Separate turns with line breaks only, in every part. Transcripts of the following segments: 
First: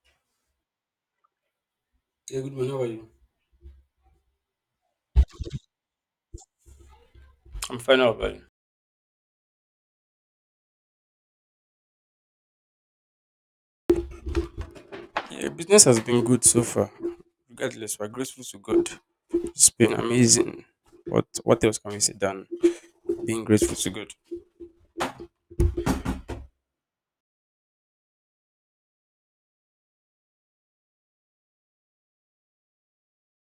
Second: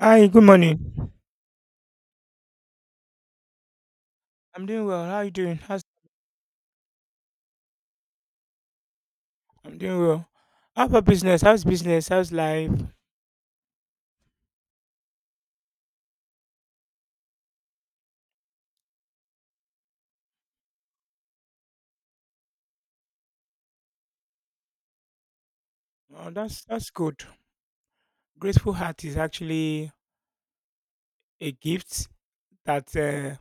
Hi, good morning.
Yeah, good morning. How are you?
I'm doing well. How are you doing? How's
I'm fine, how about you?
I'm doing well. How about business? How's business? How's life?
Yeah, business has been good so far. Regardless, we're grateful to God. It's been amazing. What else can we say than being grateful to God?
Oh, that's good. Grateful heart is actually a gift that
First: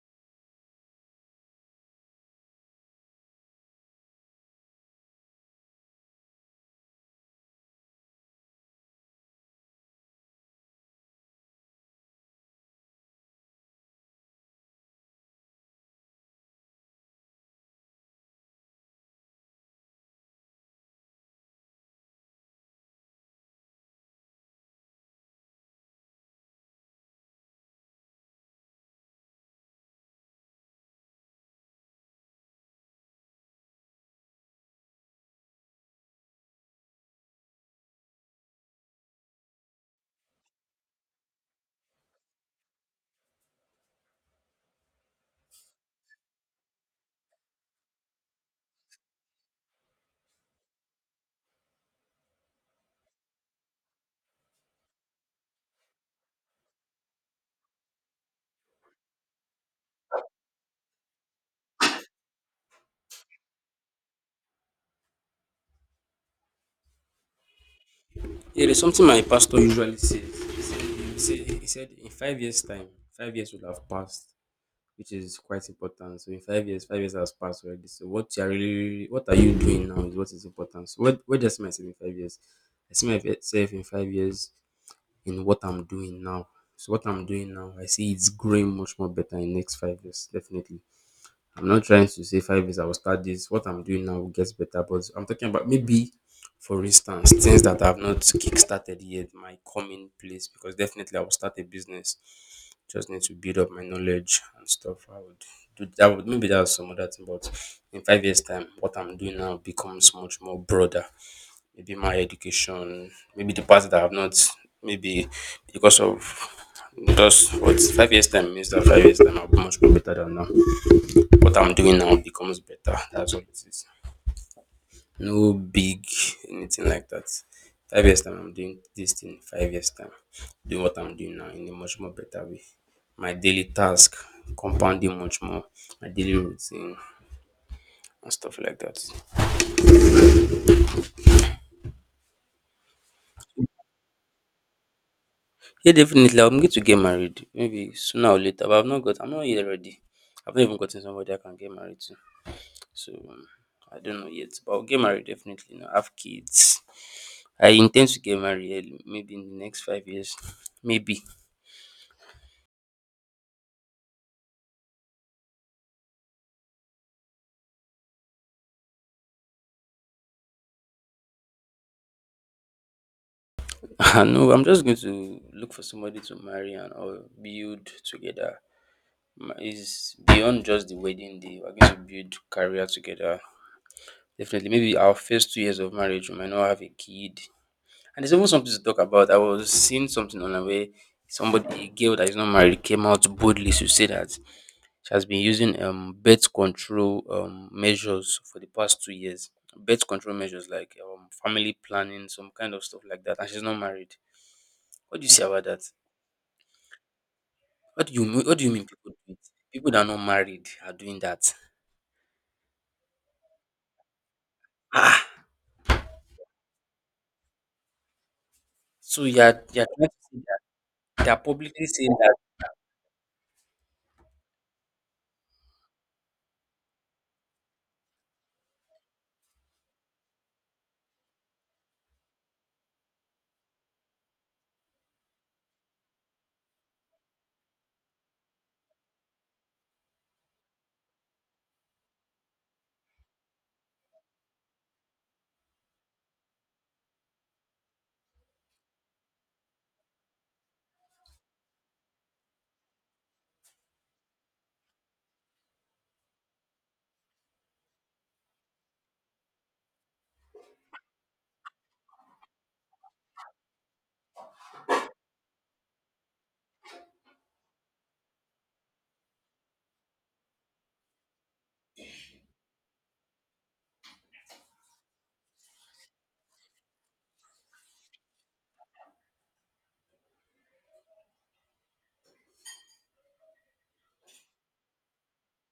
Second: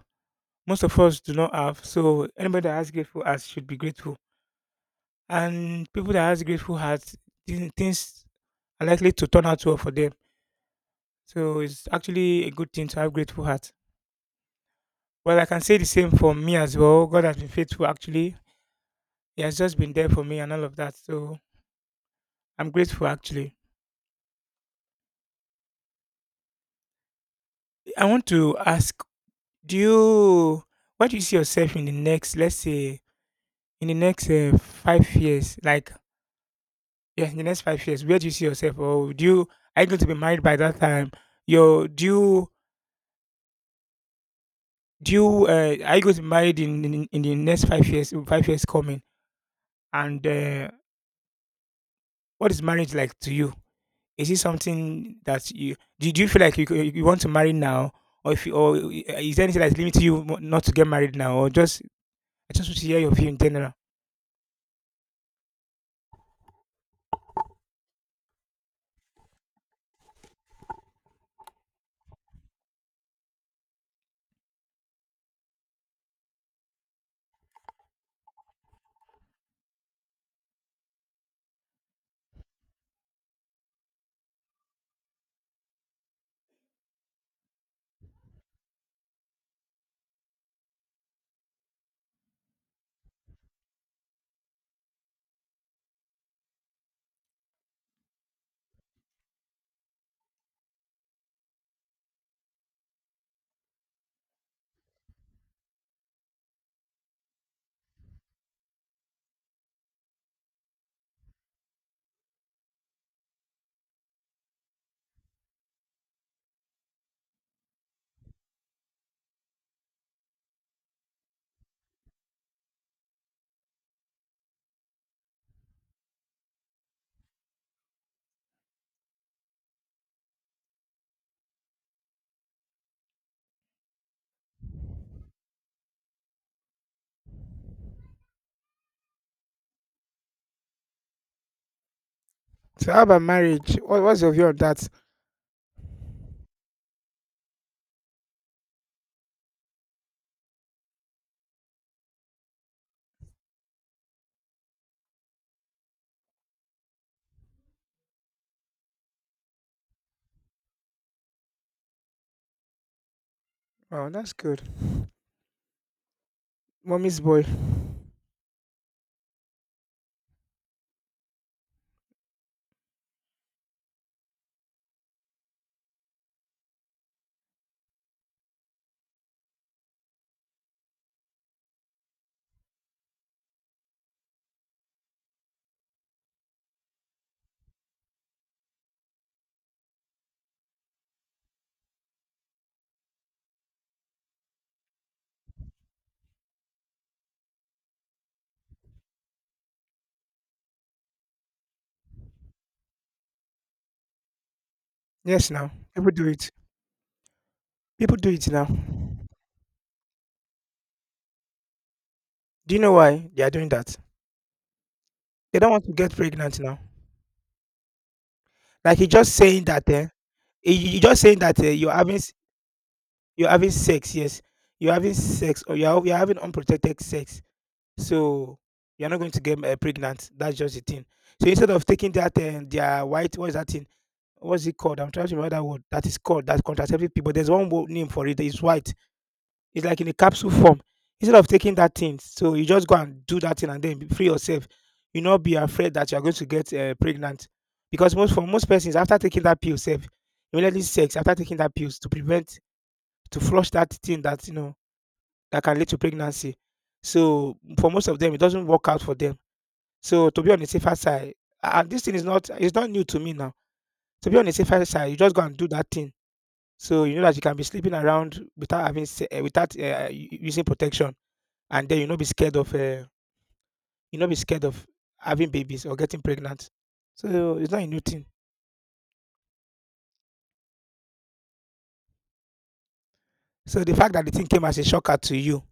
most of us do not have. So anybody that has grateful heart should be grateful. And people that has grateful hearts, things are likely to turn out well for them. So it's actually a good thing to have grateful heart. Well, I can say the same for me as well. God has been faithful actually. He has just been there for me and all of that. So I'm grateful actually. I want to ask, do you where do you see yourself in the next, let's say, in the next 5 years? Like, yeah, in the next 5 years, where do you see yourself? Or do you are you going to be married by that time? Your do you are you going to be married in the next 5 years? 5 years coming, and what is marriage like to you? Is it something that you Do do you feel like you want to marry now, or if you, or is there anything that's limiting you not to get married now, or just I just want to hear your view in general.
Yeah, there's something my pastor usually says. He said in 5 years' time, 5 years would have passed, which is quite important. So in 5 years, 5 years has passed already. So what you are really, what are you doing now is what is important. So where do I see myself in 5 years? I see myself in 5 years in what I'm doing now. So what I'm doing now, I see it's growing much more better in next 5 years, definitely. I'm not trying to say 5 years I will start this. What I'm doing now gets better, but I'm talking about maybe, for instance, things that I've not kickstarted yet might come in place because definitely I will start a business. Just need to build up my knowledge and stuff. I would do that. Would maybe that's some other thing, but in 5 years' time, what I'm doing now becomes much more broader, maybe my education, maybe the parts that I've not, maybe because of just what 5 years time means that 5 years time I'll be much more better than now. What I'm doing now becomes better. That's what it is. No big anything like that. 5 years time I'm doing this thing. 5 years time doing what I'm doing now in a much more better way. My daily task compounding much more. My daily routine and stuff like that.
So, how about marriage? What's your view of that?
Yeah, definitely. I'm going to get married maybe sooner or later, but I've not got. I'm not yet ready. I've not even gotten somebody I can get married to. So I don't know yet, but I'll get married definitely. You know, have kids. I intend to get married early, maybe in the next 5 years. Maybe.
Oh, that's good. Mommy's boy.
No, I'm just going to look for somebody to marry and or build together. Ma- is beyond just the wedding day. We're going to build career together. Definitely. Maybe our first 2 years of marriage, we might not have a kid. And there's even something to talk about. I was seeing something online where somebody, a girl that is not married, came out boldly to say that she has been using birth control measures for the past 2 years. Birth control measures like family planning, some kind of stuff like that, and she's not married. What do you say
Yes,
about
now.
that?
People do it.
What do
People
you
do
mean?
it
What do
now.
you
Do
mean people do it? People that are not married are doing that.
you know why they are doing that?
Ah,
They don't want to get pregnant now. Like you
so
just
you're
saying
you're
that, eh?
trying to say that
You just
they are
saying that, eh,
publicly saying
you're having sex. Yes, you're having sex, or you're having unprotected sex. So you're not going to get pregnant. That's just the thing. So instead of taking that and their white, what's that thing? What's it called? I'm trying to remember that word. That is called that contraceptive pill. But there's one word name for it. It's white. It's like in a capsule form. Instead of taking that thing, so you just go and do that thing and then free yourself. You not be afraid that you're going to get pregnant, because most for most persons after taking that pill, safe immediately sex after taking that pills to prevent to flush that thing that you know that can lead to pregnancy. So for most of them, it doesn't work out for them so to be on the safer side, and this thing is not new to me now. To be on the safer side, you just go and do that thing. So you know that you can be sleeping around without without using protection, and then you not be scared of you not be scared of having babies or getting pregnant. So it's not a new thing. So the fact that the thing came as a shocker to you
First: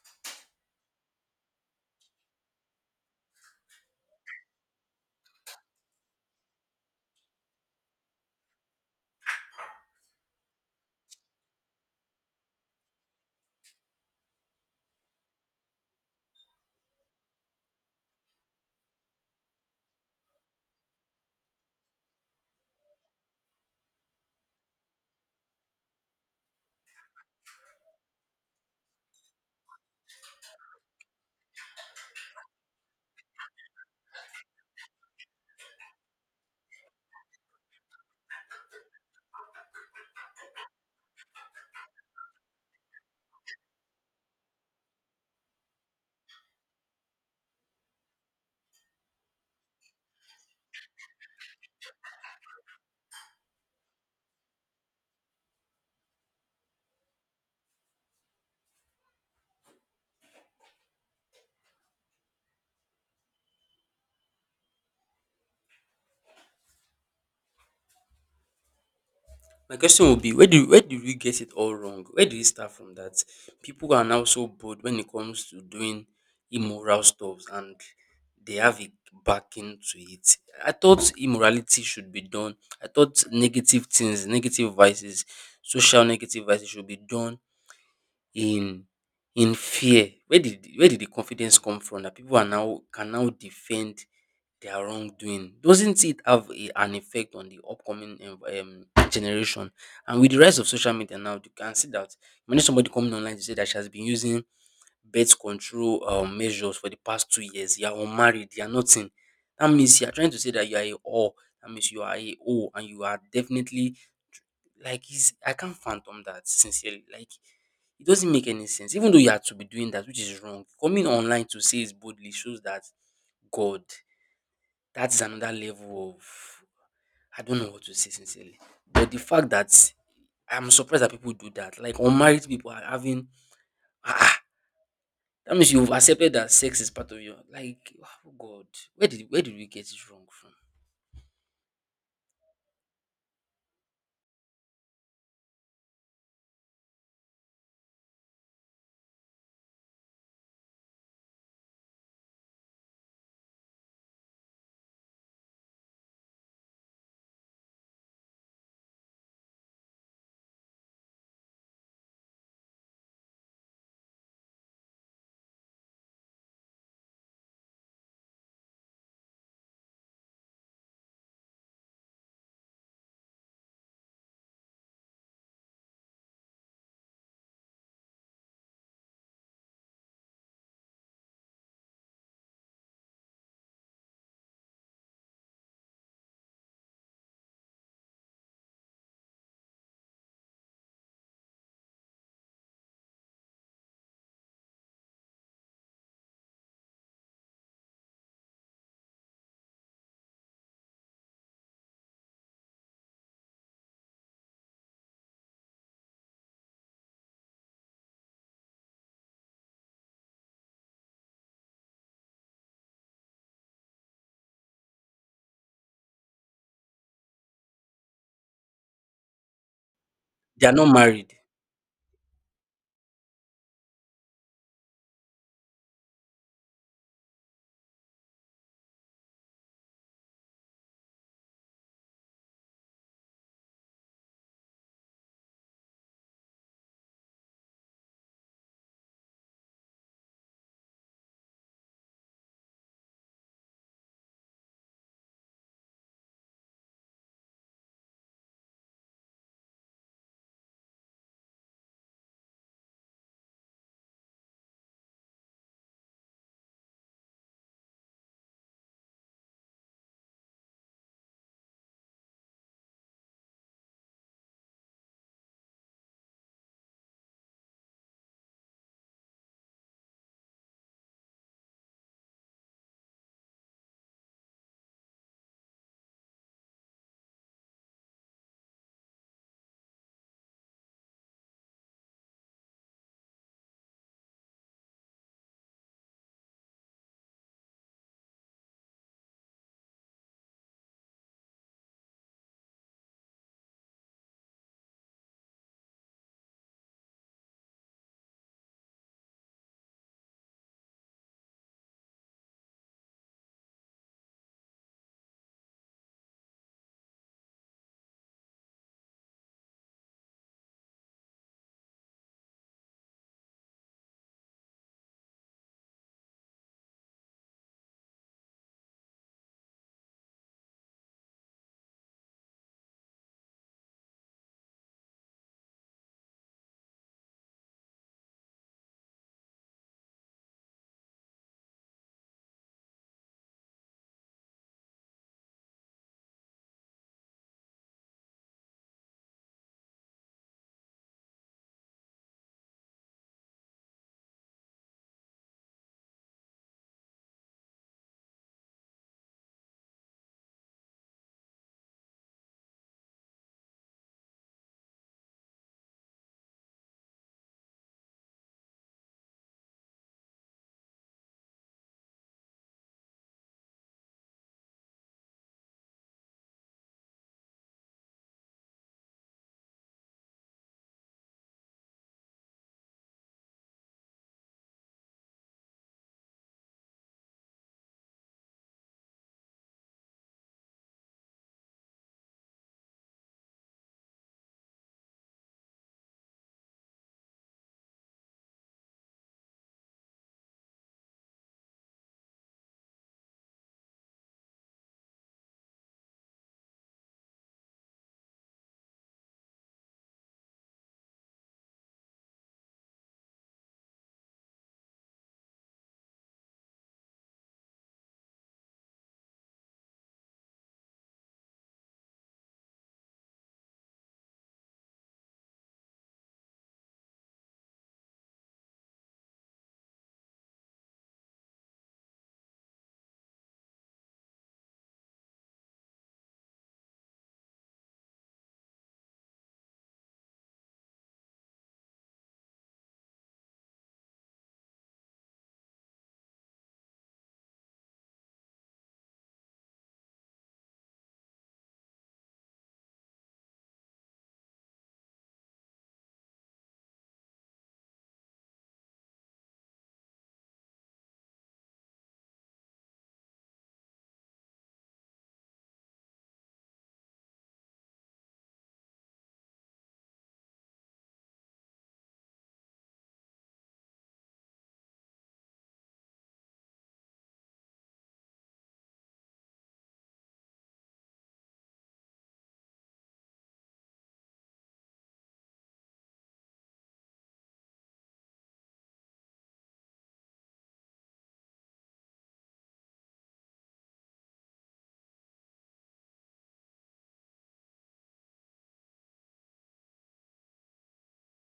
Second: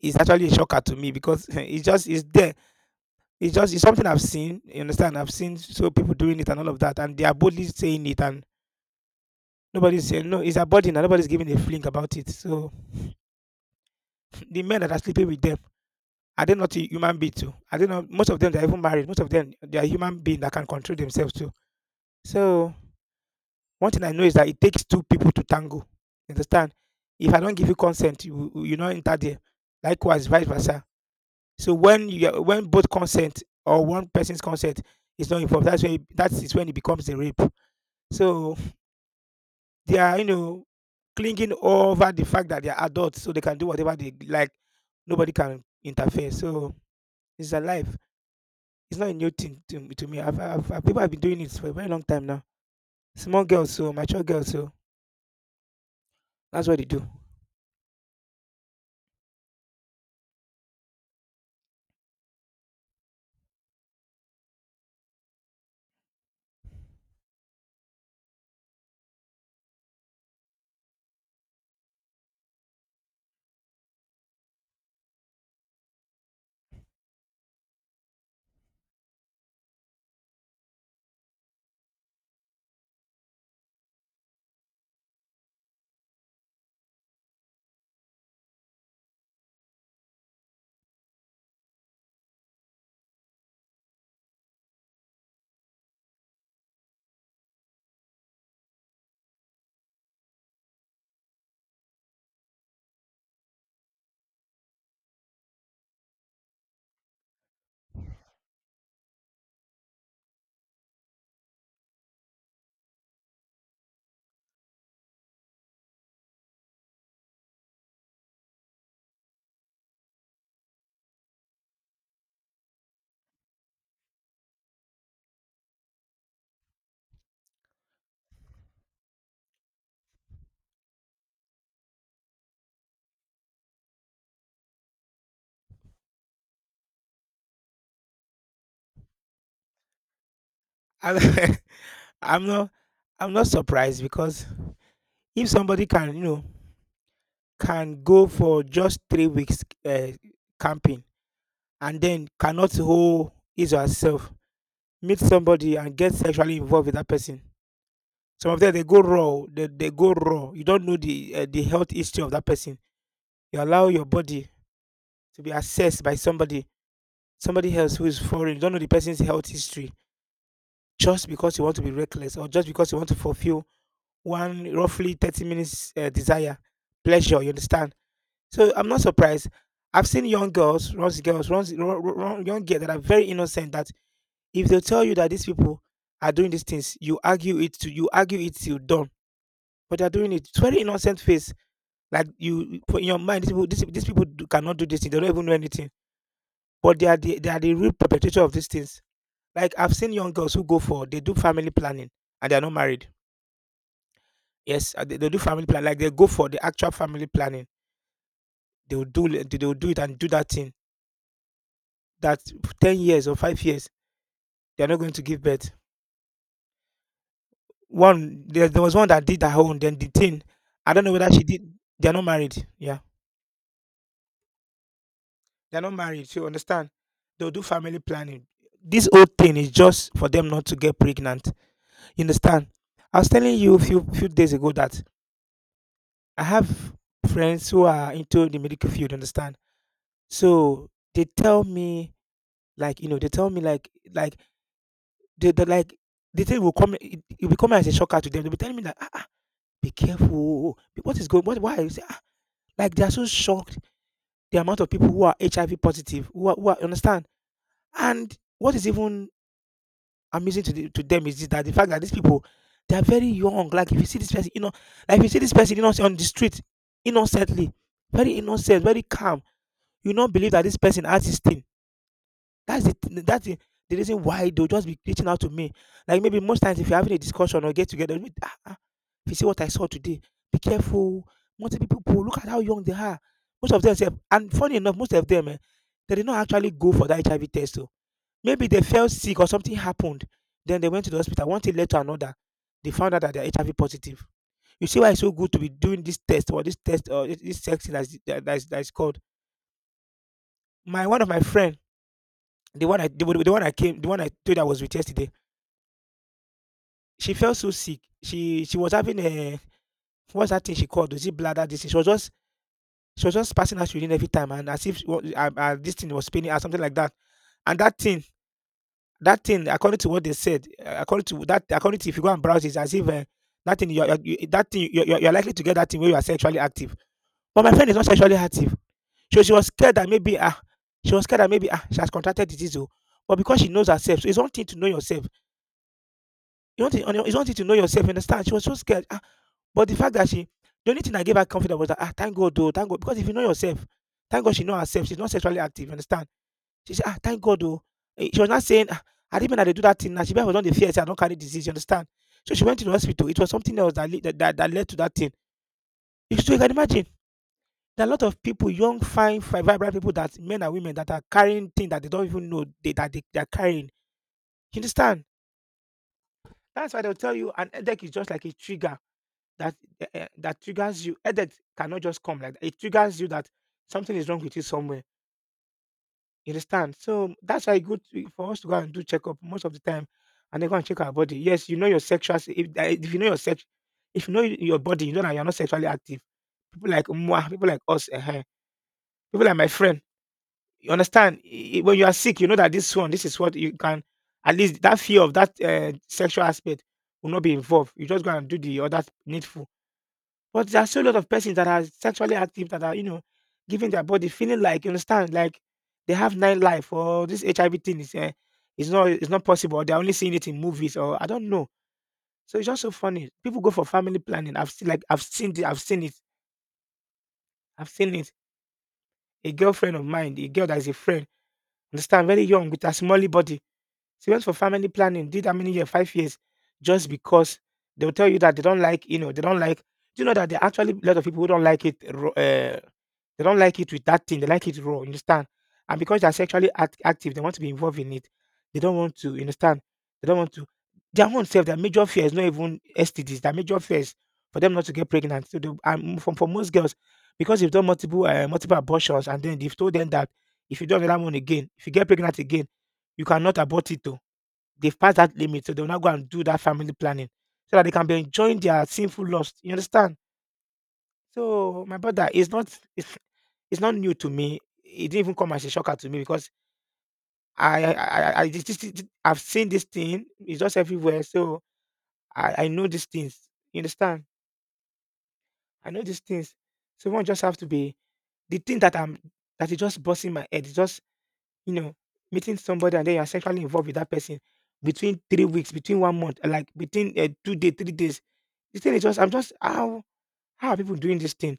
is actually a shocker to me because it's there. It's something I've seen. You understand? I've seen so people doing it and all of that, and they are boldly saying it and nobody's saying no, it's a body, and nobody's giving a flink about it. So the men that are sleeping with them, are they not human beings too? Are they not most of them they're even married, most of them they are human beings that can control themselves too. So one thing I know is that it takes two people to tango. You understand? If I don't give you consent, you not enter there. Likewise, vice versa. So when both consent or one person's consent is not involved, that is when it becomes a rape. So they are, you know, clinging over the fact that they are adults, so they can do whatever they like. Nobody can interfere. So it's a life. It's not a new thing to me. People have been doing it for a very long time now. Small girls, so mature girls, so that's what they do.
my question would be where do where did we get it all wrong? Where do we start from that? People are now so bold when it comes to doing immoral stuff, and they have a backing to it. I thought immorality should be done. I thought negative things, negative vices, social negative vices should be done in in fear. Where did where did the confidence come from that people are now can now defend their wrongdoing? Doesn't it have a, an effect on the upcoming generation? And with the rise of social media now, you can see that when somebody coming online to say that she has been using birth control measures for the past 2 years, you are unmarried, you are nothing. That means you are trying to say that you are a whore. That means you are a, oh, and you are definitely like it's I can't fathom that sincerely. Like it doesn't make any sense. Even though you are to be doing that, which is wrong, coming online to say it boldly shows that God, that's another level of, I don't know what to say sincerely. But the fact that I'm surprised that people do that. Like unmarried people are having, ah, ah, that means you've accepted that sex is part of your, like, oh God. Where did we get it wrong from?
I, I'm not, I'm not surprised because if somebody can, you know, can go for just 3 weeks camping and then cannot hold his or herself, meet somebody and get sexually involved with that person. Some of them they go raw, oh, they go raw. You don't know the health history of that person. You allow your body to be assessed by somebody, somebody else who is foreign. You don't know the person's health history just because you want to be reckless or just because you want to fulfill one roughly 30 minutes desire, pleasure. You understand? So I'm not surprised. I've seen young girls, run, young girls that are very innocent. That if they tell you that these people are doing these things, you argue it till done, but they're doing it. It's very innocent face. Like you put in your mind, these people do, cannot do this thing. They don't even know anything, but they are the real perpetrator of these things. Like I've seen young girls who go for they do family planning and they are not married. Yes, they do family plan like they go for the actual family planning. They will do it and do that thing. That 10 years or 5 years, they are not going to give birth. There was one that did her own. Then the thing,
They are not
I don't know whether
married.
she did. They are not married. Yeah. They're not married, so you understand? They'll do family planning. This whole thing is just for them not to get pregnant. You understand? I was telling you a few days ago that I have friends who are into the medical field. Understand? So they tell me like you know they tell me like they like the thing will come it will come as a shocker to them. They'll be telling me like, ah, ah, be careful. What is going? What why? You say, "Ah." Like they are so shocked the amount of people who are HIV positive who are, you understand. And what is even amusing to the to them is this, that the fact that these people they are very young. Like if you see this person, you know, like if you see this person, you know, on the street innocently, very innocent, very calm, you not believe that this person has this thing. That's the reason why they'll just be reaching out to me. Like maybe most times if you're having a discussion or get together, you, ah, ah, if you see what I saw today, be careful. Multiple people, look at how young they are. Most of them, sef- and funny enough, most of them, eh, they did not actually go for that HIV test. Oh, maybe they fell sick or something happened. Then they went to the hospital. One thing led to another. They found out that they're HIV positive. You see why it's so good to be doing this test or this test or this sex thing that's, that, that's called. My one of my friend, the one I came, the one I told you I was with yesterday. She felt so sick. She was having a what's that thing she called? Was it bladder disease? She was just passing out urine every time, and as if this thing was spinning or something like that. And that thing, according to what they said, according to that, according to if you go and browse, it's as if that thing, you that thing, you're likely to get that thing where you are sexually active. But my friend is not sexually active, so she was scared that maybe ah, she has contracted disease. Oh. But because she knows herself, so it's one thing to know yourself. It's one thing to know yourself. You understand? She was so scared. Ah, but the only thing that gave her confidence was that ah, thank God, though, thank God, because if you know yourself, thank God she know herself. She's not sexually active. You understand? She said, "Ah, thank God oh." Eh, she was not saying, "Ah, I didn't mean I dey do that thing now, she was for the dey fear sey I don't carry disease." You understand? So she went to the hospital. It was something else that lead that that led to that thing. You so you can imagine, there are a lot of people, young, fine, fi vibrant people that men and women that are carrying things that they don't even know they that they are carrying. You understand? That's why they'll tell you an headache is just like a trigger that that triggers you. Headache cannot just come like that. It triggers you that something is wrong with you somewhere. You understand? So that's why e for us to go and do checkup most of the time, and then go and check our body. Yes, you know your sexual. If you know your sex, if you know your body, you know that you're not sexually active. People like Mwah, people like my friend. You understand? When you are sick, you know that this one, this is what you can. At least that fear of that sexual aspect will not be involved. You just go and do the other needful. But there are so a lot of persons that are sexually active that are, you know, giving their body feeling like, you understand, like they have nine life or this HIV thing is not is not possible. Or they're only seeing it in movies or I don't know. So it's just so funny. People go for family planning. I've seen like I've seen it. I've seen it. A girlfriend of mine, a girl that is a friend, understand, very young with a small body. She went for family planning, did that many years, 5 years, just because they'll tell you that they don't like, do you know that there are actually a lot of people who don't like it? They don't like it with that thing. They like it raw. You understand? And because they're sexually active, they want to be involved in it. They don't want to. You understand? They don't want to. Their own self, their major fear is not even STDs. Their major fear is for them not to get pregnant. So, for most girls, because they've done multiple abortions, and then they've told them that if you do another one again, if you get pregnant again, you cannot abort it. Though they've passed that limit, so they'll now go and do that family planning so that they can be enjoying their sinful lust. You understand? So, my brother, It's it's not new to me. It didn't even come as a shocker to me because I this this this I've seen this thing. It's just everywhere. So I know these things. You understand? I know these things. So one just have to be, the thing that I'm that is just busting my head, it's just, you know, meeting somebody and then you're sexually involved with that person between 3 weeks, between 1 month, like between 2 days, 3 days. The thing is just, I'm just how are people doing this thing?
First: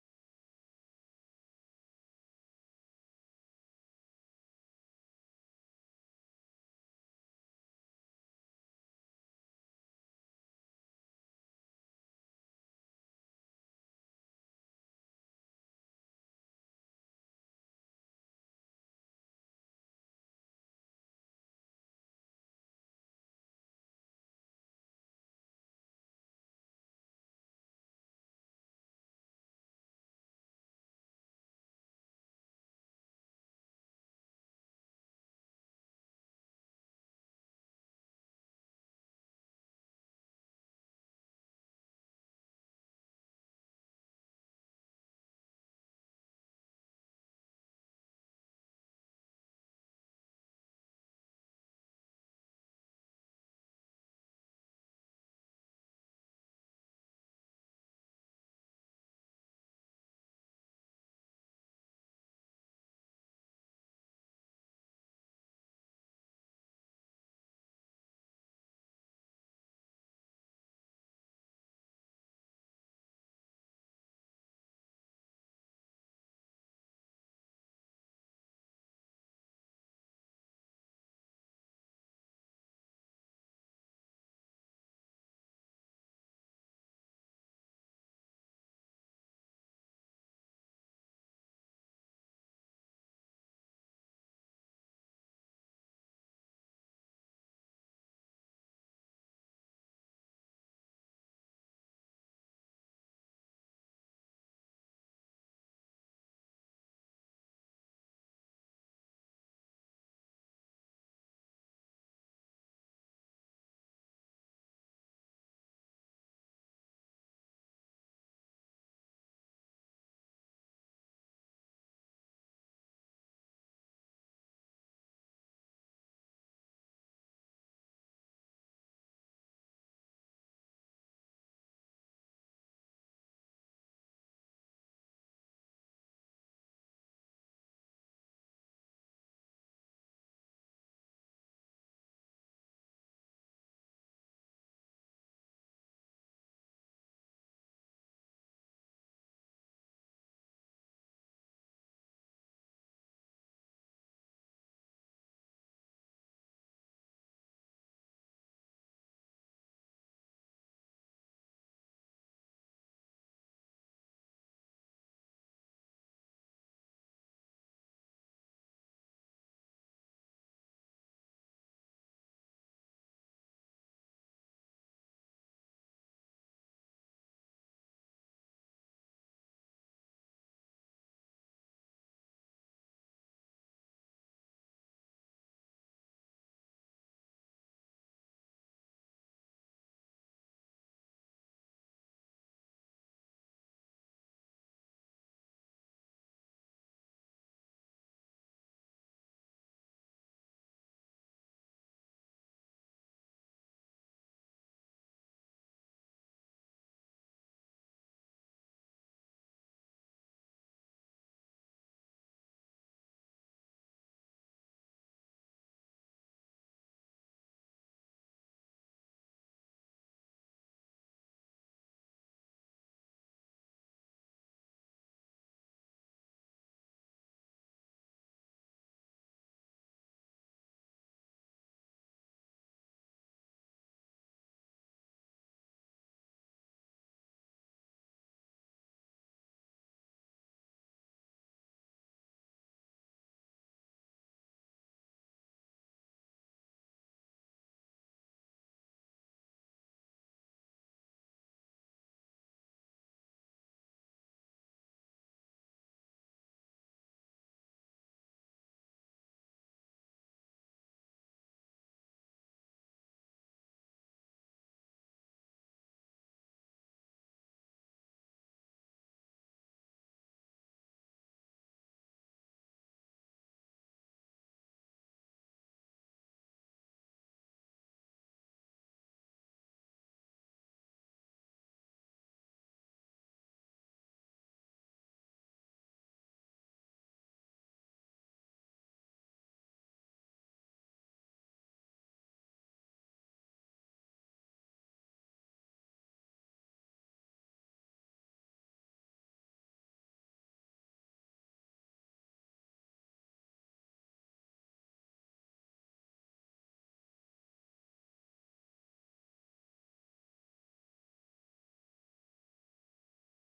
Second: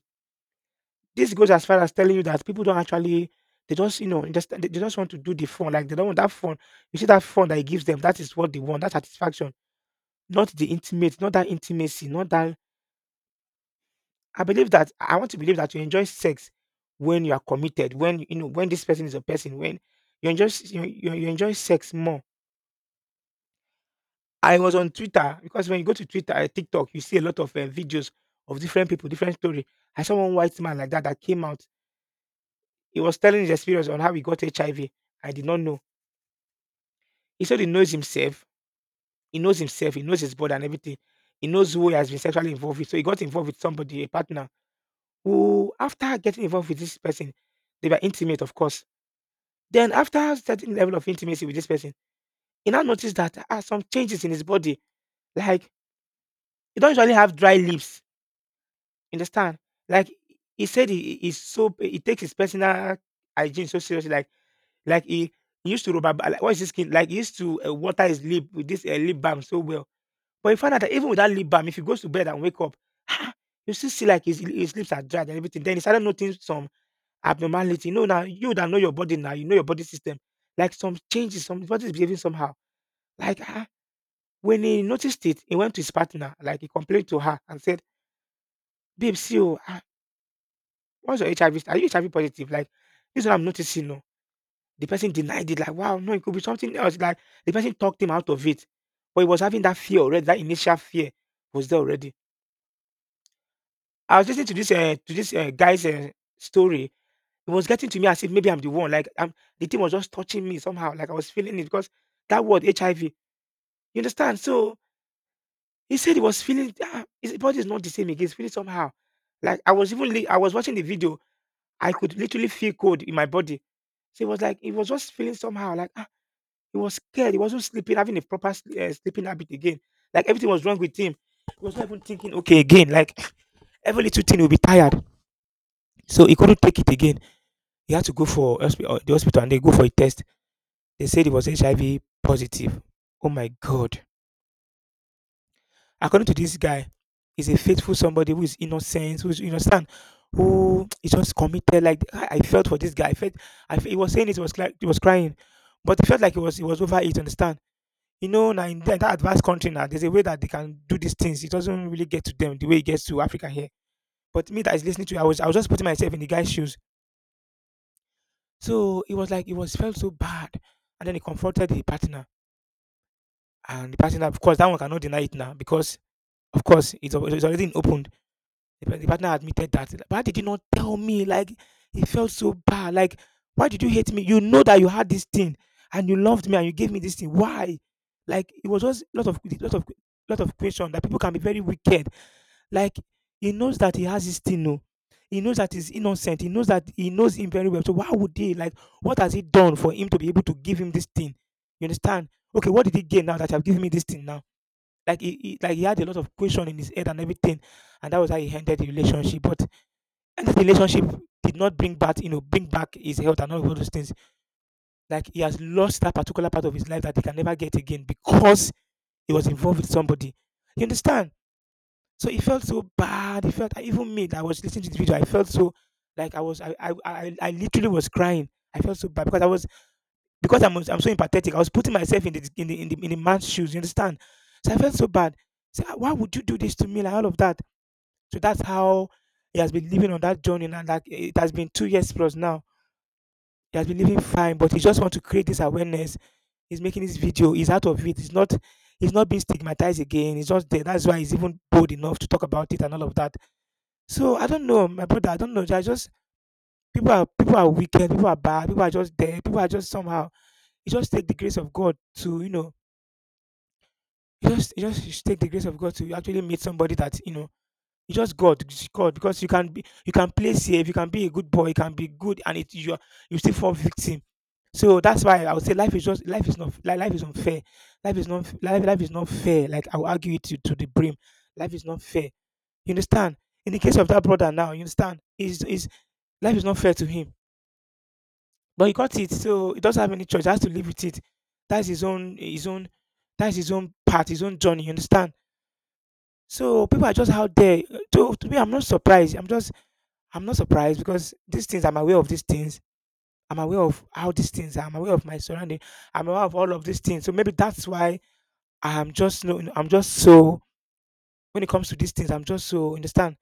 This goes as far as telling you that people don't actually, they just, you know, just they just want to do the fun. Like they don't want that fun. You see that fun that it gives them, that is what they want, that satisfaction. Not the intimate, not that intimacy, not that, I want to believe that you enjoy sex when you are committed, when you know, when this person is a person, when you enjoy s- you enjoy sex more. I was on Twitter because when you go to Twitter, TikTok, you see a lot of videos of different people, different story. I saw one white man like that that came out. He was telling his experience on how he got HIV. I V. I did not know. He said he knows himself. He knows himself. He knows his body and everything. He knows who he has been sexually involved with. So he got involved with somebody, a partner, who, after getting involved with this person, they were intimate, of course. Then, after a certain level of intimacy with this person, he now noticed that there are some changes in his body. Like, he don't usually have dry lips. Understand? Like, he said he takes his personal hygiene so seriously. Like, like he, he used to rubber, like, what is his skin? Like, he used to water his lip with this lip balm so well. But you find out that even with that lip balm, if he goes to bed and wake up, ah, you still see like his lips are dried and everything. Then he started noticing some abnormality. You know, now you that know your body now, you know your body system. Like some changes, some body is behaving somehow. Like ah, when he noticed it, he went to his partner, like he complained to her and said, "Babe, see you, ah, what's your HIV? Are you HIV positive? Like, this is what I'm noticing." No. The person denied it, like, wow, no, it could be something else. Like the person talked him out of it. But he was having that fear already, that initial fear was there already. I was listening to this guy's, eh, story. It was getting to me as if maybe I'm the one, like, I'm the thing was just touching me somehow, like I was feeling it because that word HIV, you understand? So, he said he was feeling ah, his body is not the same again, he's feeling somehow. Like, I was watching the video, I could literally feel cold in my body. So, it was like he was just feeling somehow, like, ah, he was scared, he wasn't sleeping, having a proper sleeping habit again. Like, everything was wrong with him. He was not even thinking okay again, like, every little thing, will be tired. So, he couldn't take it again. He had to go for the hospital and they go for a test. They said he was HIV positive. Oh my God. According to this guy, he's a faithful somebody who is innocent, who is, you understand, who is just committed. Like, I felt for this guy. I felt, I, fe- He was saying it, he was crying, but he felt like he was over it, understand? You know, now in that advanced country now, there's a way that they can do these things. It doesn't really get to them the way it gets to Africa here. But me that is listening to, you, I was just putting myself in the guy's shoes. So it was like, it was felt so bad. And then he comforted the partner. And the partner, of course, that one cannot deny it now because, of course, it's already opened. The partner admitted that. "But why did you not tell me? Like, it felt so bad. Like, why did you hate me? You know that you had this thing and you loved me and you gave me this thing. Why?" Like, it was just lot of question, that people can be very wicked. Like, he knows that he has this thing. No, he knows that he's innocent. He knows that he knows him very well. So why would he, like? What has he done for him to be able to give him this thing? You understand? Okay, what did he gain now that you have given me this thing now? Like he had a lot of question in his head and everything, and that was how he ended the relationship. But that relationship did not bring back, you know, bring back his health and all of those things. Like he has lost that particular part of his life that he can never get again because he was involved with somebody. You understand? So he felt so bad. He felt, even me that I was listening to the video, I felt so, like I literally was crying. I felt so bad because I was because I'm so empathetic. I was putting myself in the in the man's shoes. You understand? So I felt so bad. So why would you do this to me? Like all of that. So that's how he has been living on that journey, and like it has been 2 years plus now. He has been living fine, but he just want to create this awareness. He's making this video. He's out of it. He's not being stigmatized again. He's just there. That's why he's even bold enough to talk about it and all of that. So I don't know, my brother. I don't know. I just people are wicked. People are bad. People are just there. People are just somehow. You just take the grace of God to You just should take the grace of God to actually meet somebody that you know. It's just God, it's God, because you can be, you can play safe, you can be a good boy, you can be good, and you still fall victim. So that's why I would say life is unfair. Life is not fair. Like I'll argue it to the brim. Life is not fair. You understand? In the case of that brother now, you understand? Is Life is not fair to him. But he got it, so he doesn't have any choice. He has to live with it. That's his own that's his own path, his own journey, you understand? So people are just out there. To me, I'm not surprised. I'm not surprised because these things I'm aware of these things. I'm aware of how these things are. I'm aware of my surrounding. I'm aware of all of these things. So maybe that's why I'm just no. I'm just so when it comes to these things, I'm just so understand.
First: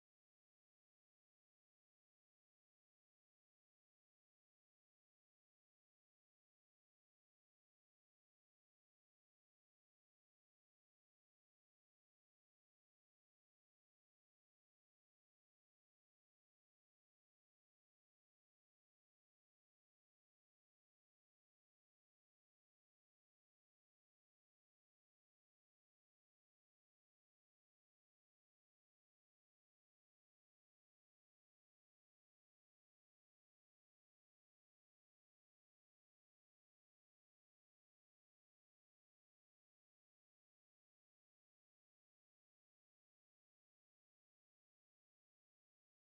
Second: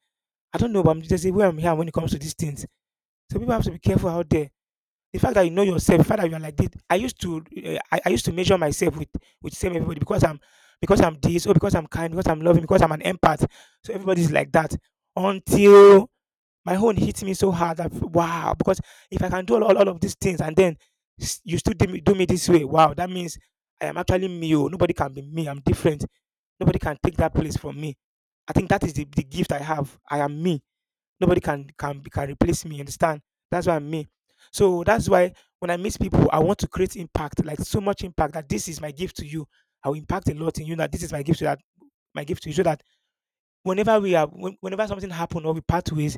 I don't know, but there's a way I'm here when it comes to these things. So people have to be careful out there. The fact that you know yourself, the fact that you are like this. I used to measure myself with same everybody because I'm this, or because I'm kind, because I'm loving, because I'm an empath. So everybody's like that until my own hits me so hard that wow. Because if I can do all of these things and then you still do me this way, wow, that means I am actually me. Oh, nobody can be me. I'm different. Nobody can take that place from me. I think that is the gift I have. I am me. Nobody can replace me. You understand? That's why I'm me. So that's why when I meet people, I want to create impact, like so much impact that this is my gift to you. I will impact a lot in you. That this is my gift to that My gift to you. So that whenever whenever something happen or we part ways,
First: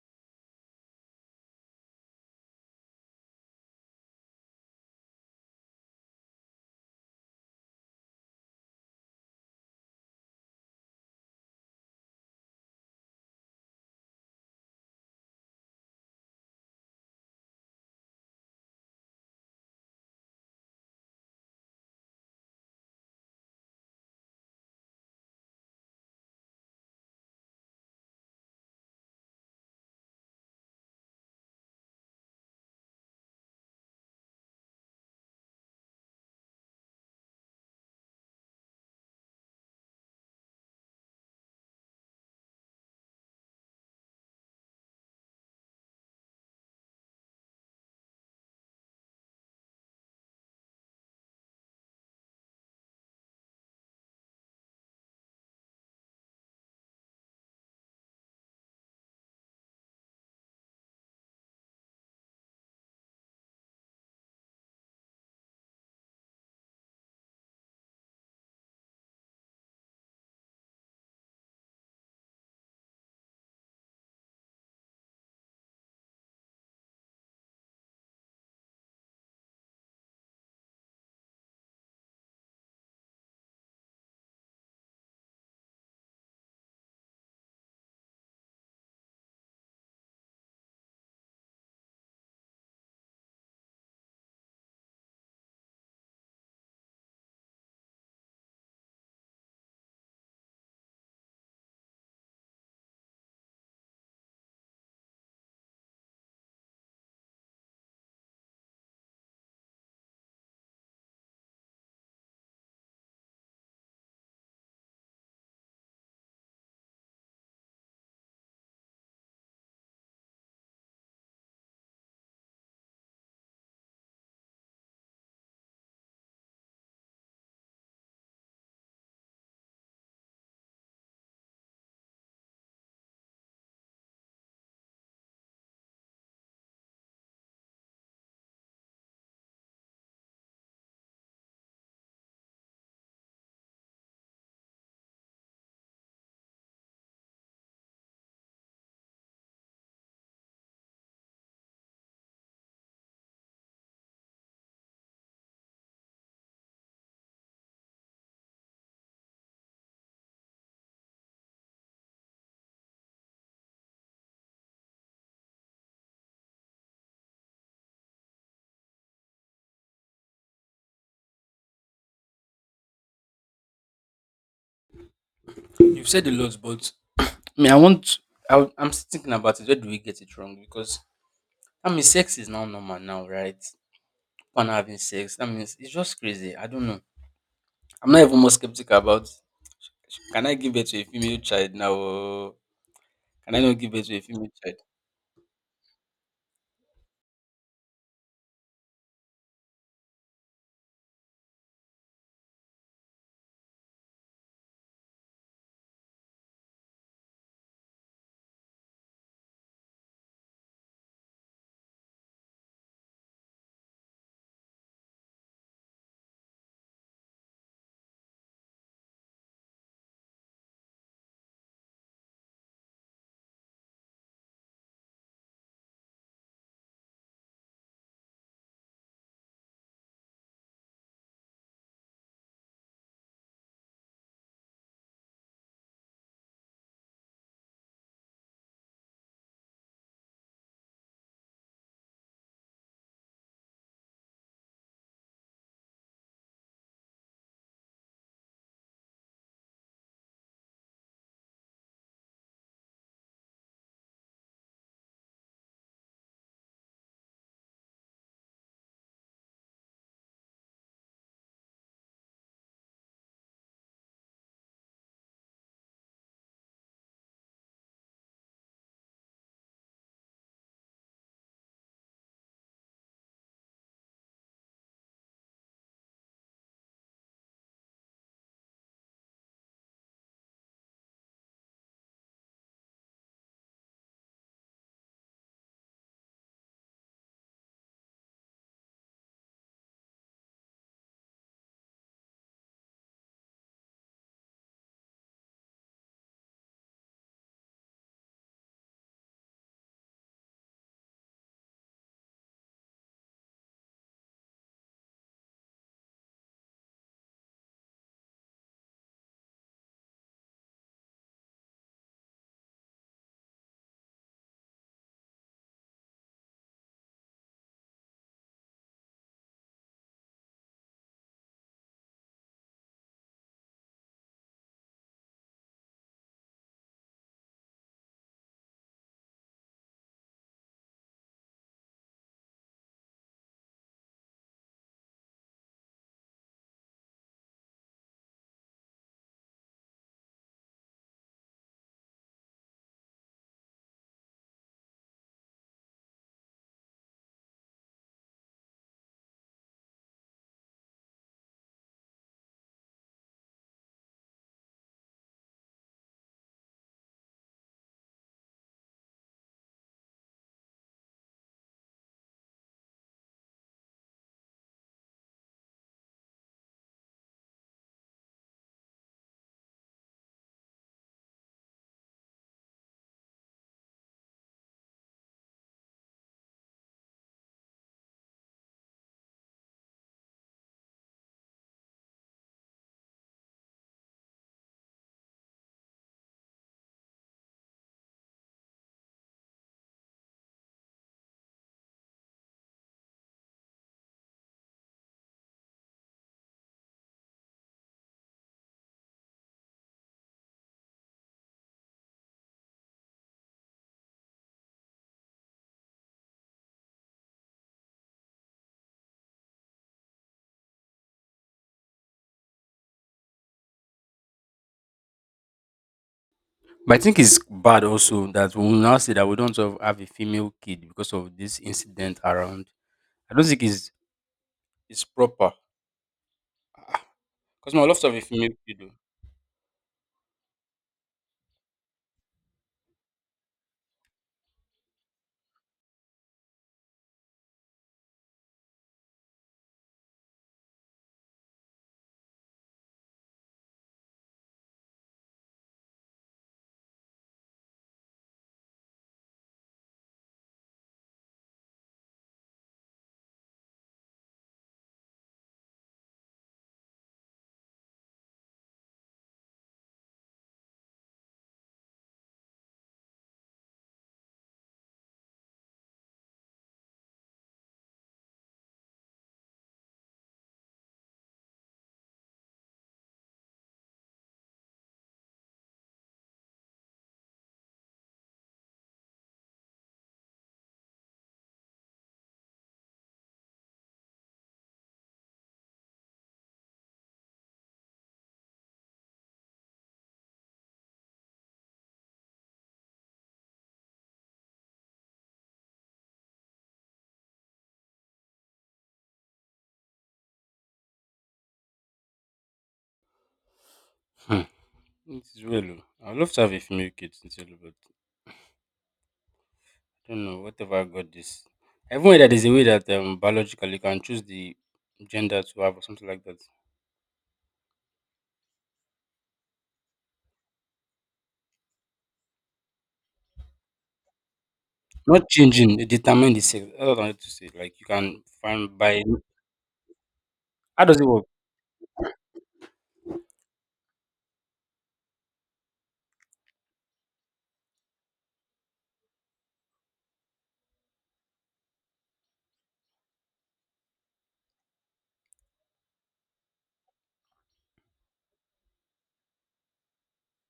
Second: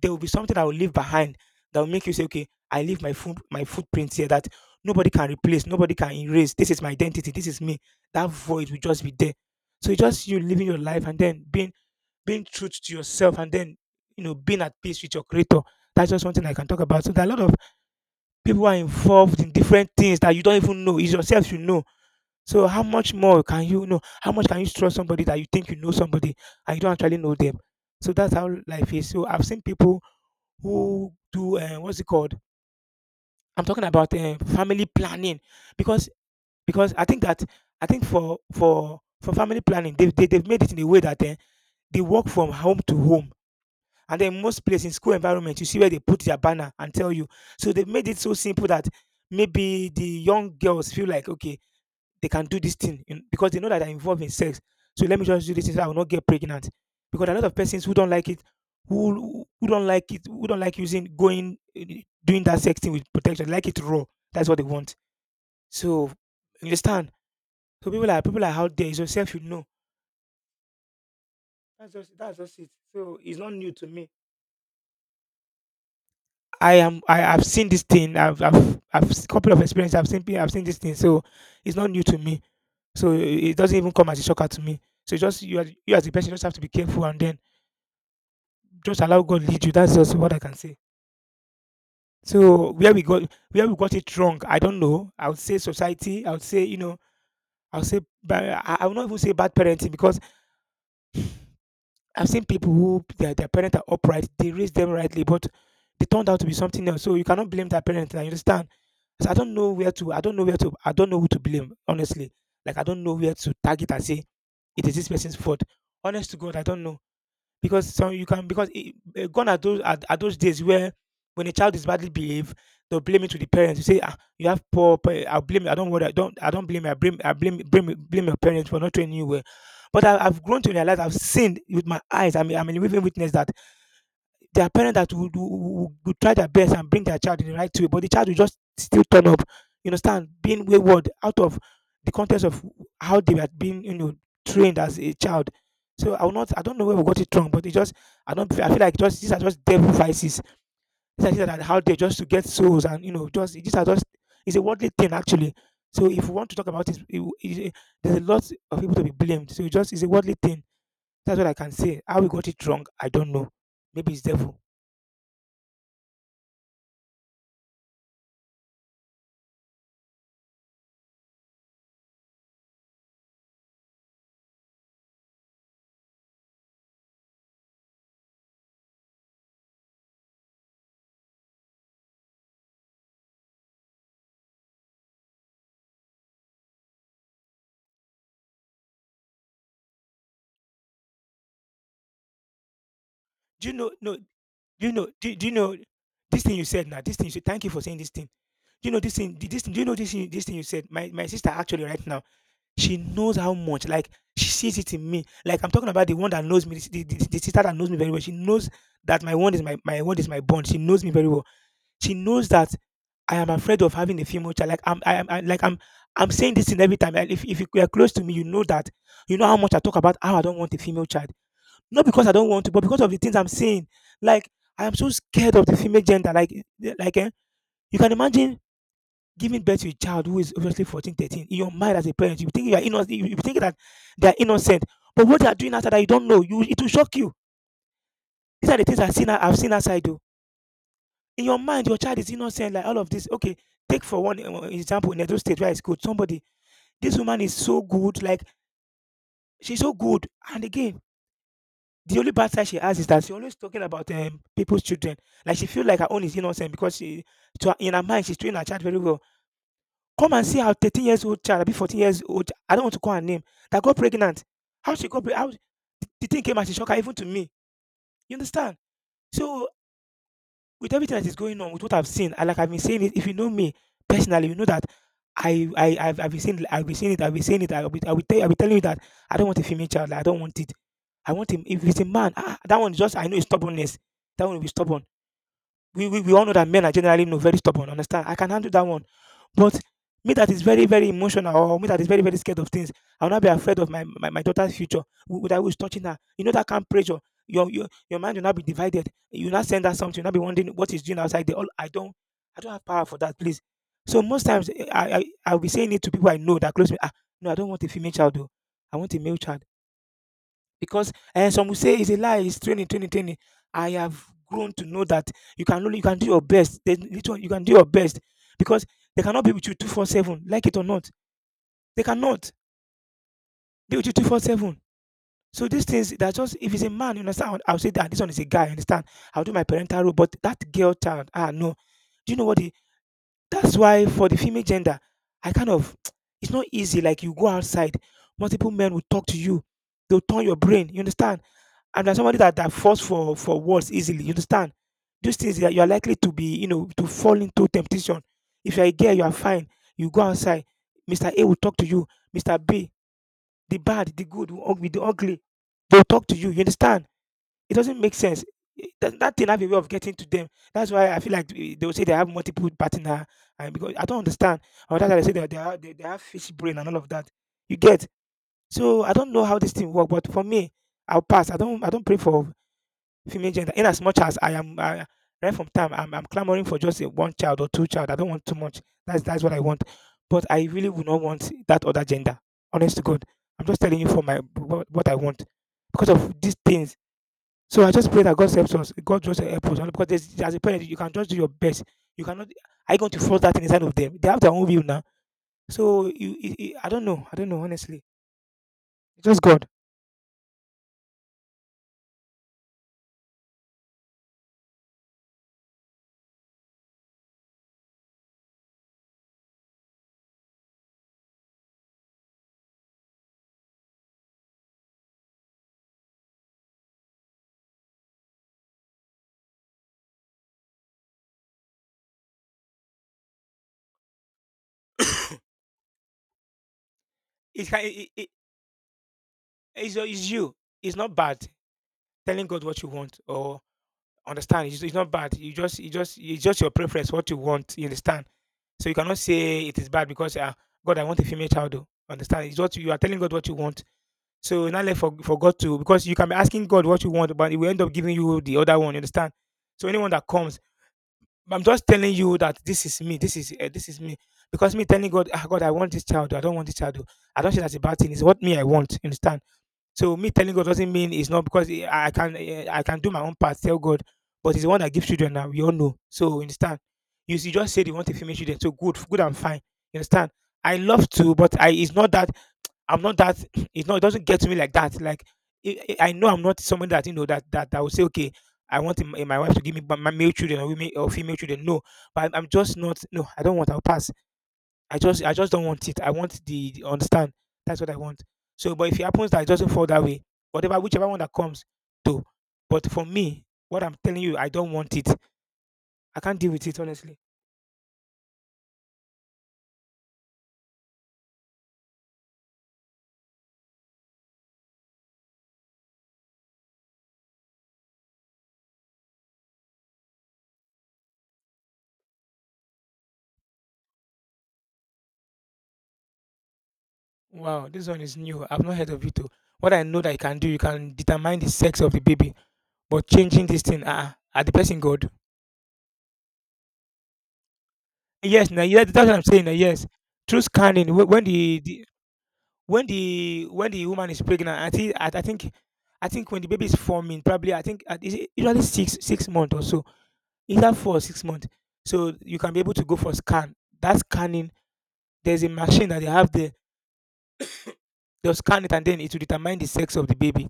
there will be something I will leave behind that will make you say, okay, I leave my footprint here that nobody can replace, nobody can erase. This is my identity. This is me. That void will just be there. So it's just you living your life, and then being truth to yourself, and then you know being at peace with your creator. That's just one thing I can talk about. So there are a lot of people who are involved in different things that you don't even know. It's yourself, you know. So how much more can you know? How much can you trust somebody that you think you know somebody and you don't actually know them? So that's how life is. So I've seen people who do what's it called, I'm talking about family planning. Because I think that I think for family planning they've made it in a way that they work from home to home. And then most places in school environment, you see where they put their banner and tell you. So they made it so simple that maybe the young girls feel like, okay, they can do because they know that they're involved in sex. So let me just do this thing so I will not get pregnant. Because a lot of persons who don't like it, who don't like it, who don't like using doing that sex thing with protection, like it raw. That's what they want. So you understand? So people are out there. It's yourself, you know. That's just it. So it's not new to me. I have seen this thing. Couple of experience. I've seen this thing. So it's not new to me. It doesn't even come as a shocker to me. So just you as a person just have to be careful and then just allow God lead you. That's just what I can say. So where we got it wrong, I don't know. I would say society. I would say you know. I would not even say bad parenting because I've seen people who their parents are upright, they raised them rightly, but they turned out to be something else. So you cannot blame their parents. I understand. So I don't know where to. I don't know who to blame. Honestly, like I don't know where to target and say it is this person's fault. Honest to God, I don't know because some you can because it, eh, gone are are those days where when a child is badly behaved, they'll blame it to the parents. You say, ah, you have poor, pa- I'll blame you. I don't worry. I don't. I don't blame you. I blame. I blame. Blame. Blame your parents for not training you well. But I've grown to realize. I've seen with my eyes. I mean, I'm a living witness that there are parents that would try their best and bring their child in the right way, but the child will just still turn up, you understand, being wayward out of the context of how they were being, you know, trained as a child. So I will not, I don't know where we got it wrong, but it just, I don't, I feel like just these are just devil vices. These are things that are out there just to get souls, and you know, just these are just, it's a worldly thing actually. So if we want to talk about it, it there's a lot of people to be blamed. So it's a worldly thing. That's what I can say. How we got it wrong, I don't know. Maybe it's devil.
You've said a lot, but me, I want I'm still thinking about it. Where do we get it wrong? Because that means sex is now normal now, right? People are now having sex. That means it's just crazy. I don't know. I'm not even more skeptical about, can I give birth to a female child now, or can I
Do you
not
know?
give birth to
No.
a female child?
Do you know? Do you know this thing you said now? This thing you said. Thank you for saying this thing. Do you know this thing? This thing. Do you know this thing? This thing you said. My sister actually right now. She knows how much. Like she sees it in me. Like I'm talking about the one that knows me. The sister that knows me very well. She knows that my one is my bond. She knows me very well. She knows that I am afraid of having a female child. Like I'm saying this thing every time. Like, if you are close to me, you know that you know how much I talk about how I don't want a female child. Not because I don't want to, but because of the things I'm seeing. Like I am so scared of the female gender. Like eh, like eh, you can imagine giving birth to a child who is obviously 14, 13. In your mind as a parent, you think you are innocent. You think that they are innocent, but what they are doing outside that you don't know, you it will shock you. These are the things I've seen. I've seen outside though. In your mind, your child is innocent. Like all of this. Okay, take for one example in Edo State, where it's good. Somebody, this woman is so good. Like she's so good. And again, the only bad side she has is that she always talking about people's children. Like she feels like her own is innocent because to her, in her mind, she's treating her child very well. Come and see how 13 years old child, I be 14 years old. I don't want to call her name. That got pregnant. How she got pregnant? How the thing came as a shocker even to me. You understand? So with everything that is going on, with what I've seen, and like I've been saying it, if you know me personally, you know that I've been saying it, I've been saying it, I'll be telling you that I don't want a female child, like, I don't want it. I want him. If it's a man, that one is just I know it's stubbornness. That one will be stubborn. We all know that men are generally no very stubborn. Understand? I can handle that one. But me that is very, very emotional or me that is very, very scared of things, I'll not be afraid of my daughter's future. That who is touching her. You know that kind of pressure. Your mind will not be divided. You will not send her something. You'll not be wondering what is doing outside. They all I don't have power for that, please. So most times I'll be saying it to people I know that close to me. No, I don't want a female child though. I want a male child because and some will say it's a lie, it's training, training, training. I have grown to know that you can do your best. There's little you can do your best because they cannot be with you 24/7, like it or not. They cannot be with you 24/7. So these things that just if it's a man, you understand, I'll say that this one is a guy, you understand. I'll do my parental role, but that girl child, no. Do you know what the that's why for the female gender, I kind of it's not easy. Like you go outside, multiple men will talk to you, they'll turn your brain, you understand? And as somebody that falls for words easily. You understand? Those things that you are likely to be, to fall into temptation. If you're a girl, you are fine. You go outside. Mr. A will talk to you. Mr. B, the bad, the good, who ug- with the ugly, they'll talk to you. You understand? It doesn't make sense. That thing have a way of getting to them. That's why I feel like they will say they have multiple partner, and because I don't understand. Or that's why they say that they have fish brain and all of that. You get? So I don't know how this thing work, but for me, I'll pass. I don't pray for female gender. In as much as I am I, right from time, I'm clamoring for just a one child or two child. I don't want too much. That's what I want. But I really would not want that other gender. Honest to God, I'm just telling you for my what I want because of these things. So I just pray that God helps us. God just helps us because there's, as a parent, you can just do your best. You cannot. Are you going to force that thing inside of them? They have their own will now. So you, I don't know. I don't know. Honestly, just God.
But I think it's bad also that we will now say that we don't have a female kid because of this incident around. I don't think it's proper.
It's,
Because I would love to
ki-
have a
it,
female kid though.
it's, your- it's you. It's not bad telling God what you want or understand? It's not bad. You just it's just your preference, what you want. You understand? So you cannot say it is bad because God, I want a female child. Oh. Understand? It's what you are telling God what you want. So not left for God to because you can be asking God what you want, but He will end up giving you the other one. You understand? So anyone that comes, I'm just telling you that this is me. This is me. Because me telling God, God, I want this child. Oh, I don't want this child. Oh. I don't say that's a bad thing. It's what me I want. You understand? So me telling God doesn't mean it's not because I can do my own part, tell God, but it's the one that gives children now. We all know. So you understand. You just said you want a female children, so good, good and fine. You understand? I love to, but I it's not that I'm not that it's not it doesn't get to me like that. Like I know I'm not someone that that that will say okay. I want my wife to give me my male children or women or female children. No, but I'm just not. No, I don't want. I'll pass. I just don't want it. I want the understand. That's what I want. So, but if it happens that it doesn't fall that way, whatever whichever one that comes, to. But for me, what I'm telling you, I don't want it. I can't deal with it honestly.
Hmm. It is well, oh. I would love to have a female kid sincerely, but don't know, what have I got this? I even heard that there's a way that biologically you can choose the gender to have or something like that.
Wow, this one is new. I've not heard of it. Too. What I know that you can do, you can determine the sex of the baby, but changing this thing, at the person God.
Not changing, they determine the sex. That's what I wanted to say. Like you can
Yes, now
find
yes,
by
that's what I'm saying. Now yes, through
how
scanning,
does it work?
when the when the when the woman is pregnant, I think when the baby is forming, probably I think is it usually six months or so, either 4 or 6 months. So you can be able to go for scan. That scanning, there's a machine that they have there. They'll scan it and then it will determine the sex of the baby.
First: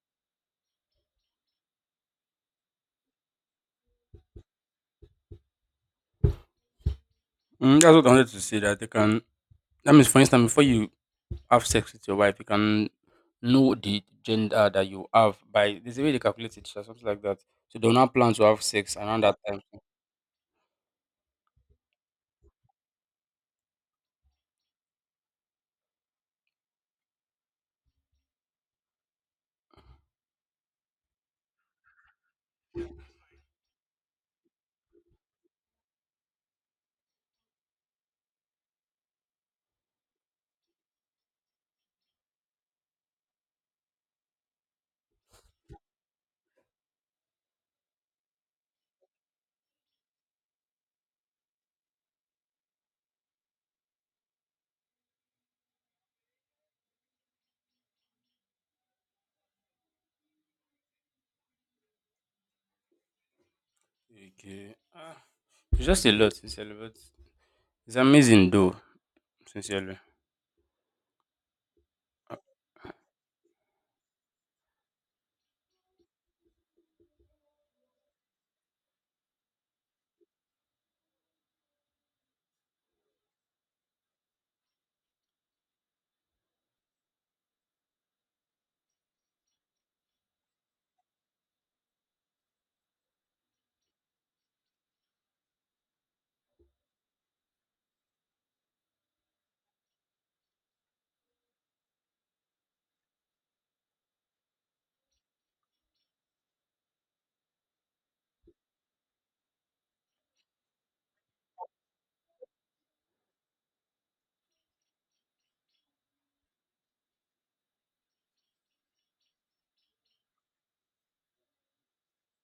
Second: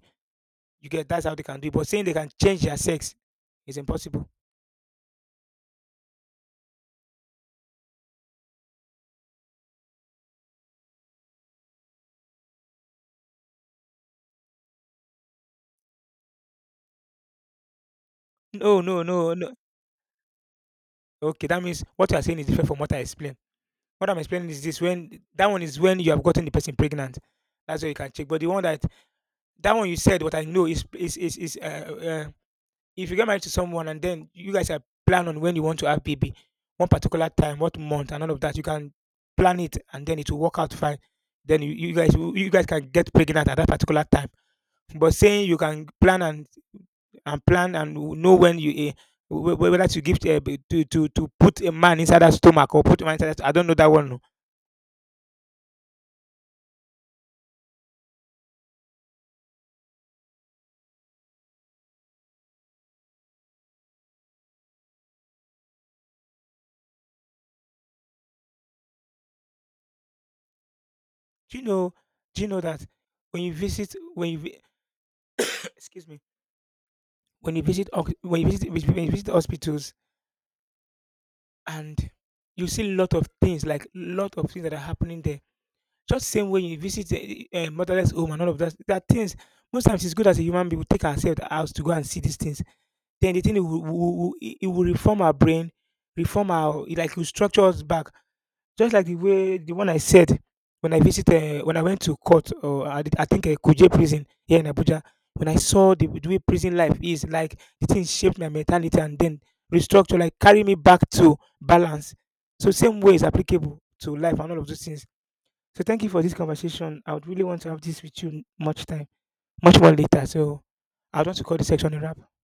You get that's how they can do it. But saying they can change their sex is impossible.
Mm, that's what I wanted to say. That they can, that means for instance before you have sex with your wife, you can know the gender that you have by there's a way they calculate it or something like that. So they will not plan to have
No,
sex
no,
around
no,
that
no.
time.
Okay, that means what you are saying is different from what I explained. What I'm explaining is this: when that one is when you have gotten the person pregnant, that's where you can check. But the one that that one you said what I know is if you get married to someone and then you guys are plan on when you want to have baby one particular time what month and all of that you can plan it and then it will work out fine then you guys will- you guys can get pregnant at that particular time but saying you can plan and plan and know when you whether to give to put a man inside that stomach or put a man inside that I don't know that one no.
Okay. Ah, it's just a lot, sincerely, but it's amazing though, sincerely.
do you know do you know that when you visit excuse me when you visit when you visit hospitals and you see a lot of things like lot of things that are happening there just same way you visit the motherless home and all of that that things most times it's good as a human being we take ourselves out to go and see these things then the thing it it will reform our brain reform our it like will structure us back just like the way the one I said when I visit, when I went to court, or I, did- I think Kuje prison here in Abuja, when I saw the way prison life is, like the thing shaped my mentality and then restructure, like carry me back to balance. So same way is applicable to life and all of those things. So thank you for this conversation. I would really want to have this with you much time, much more later. So I would want to call this section a wrap.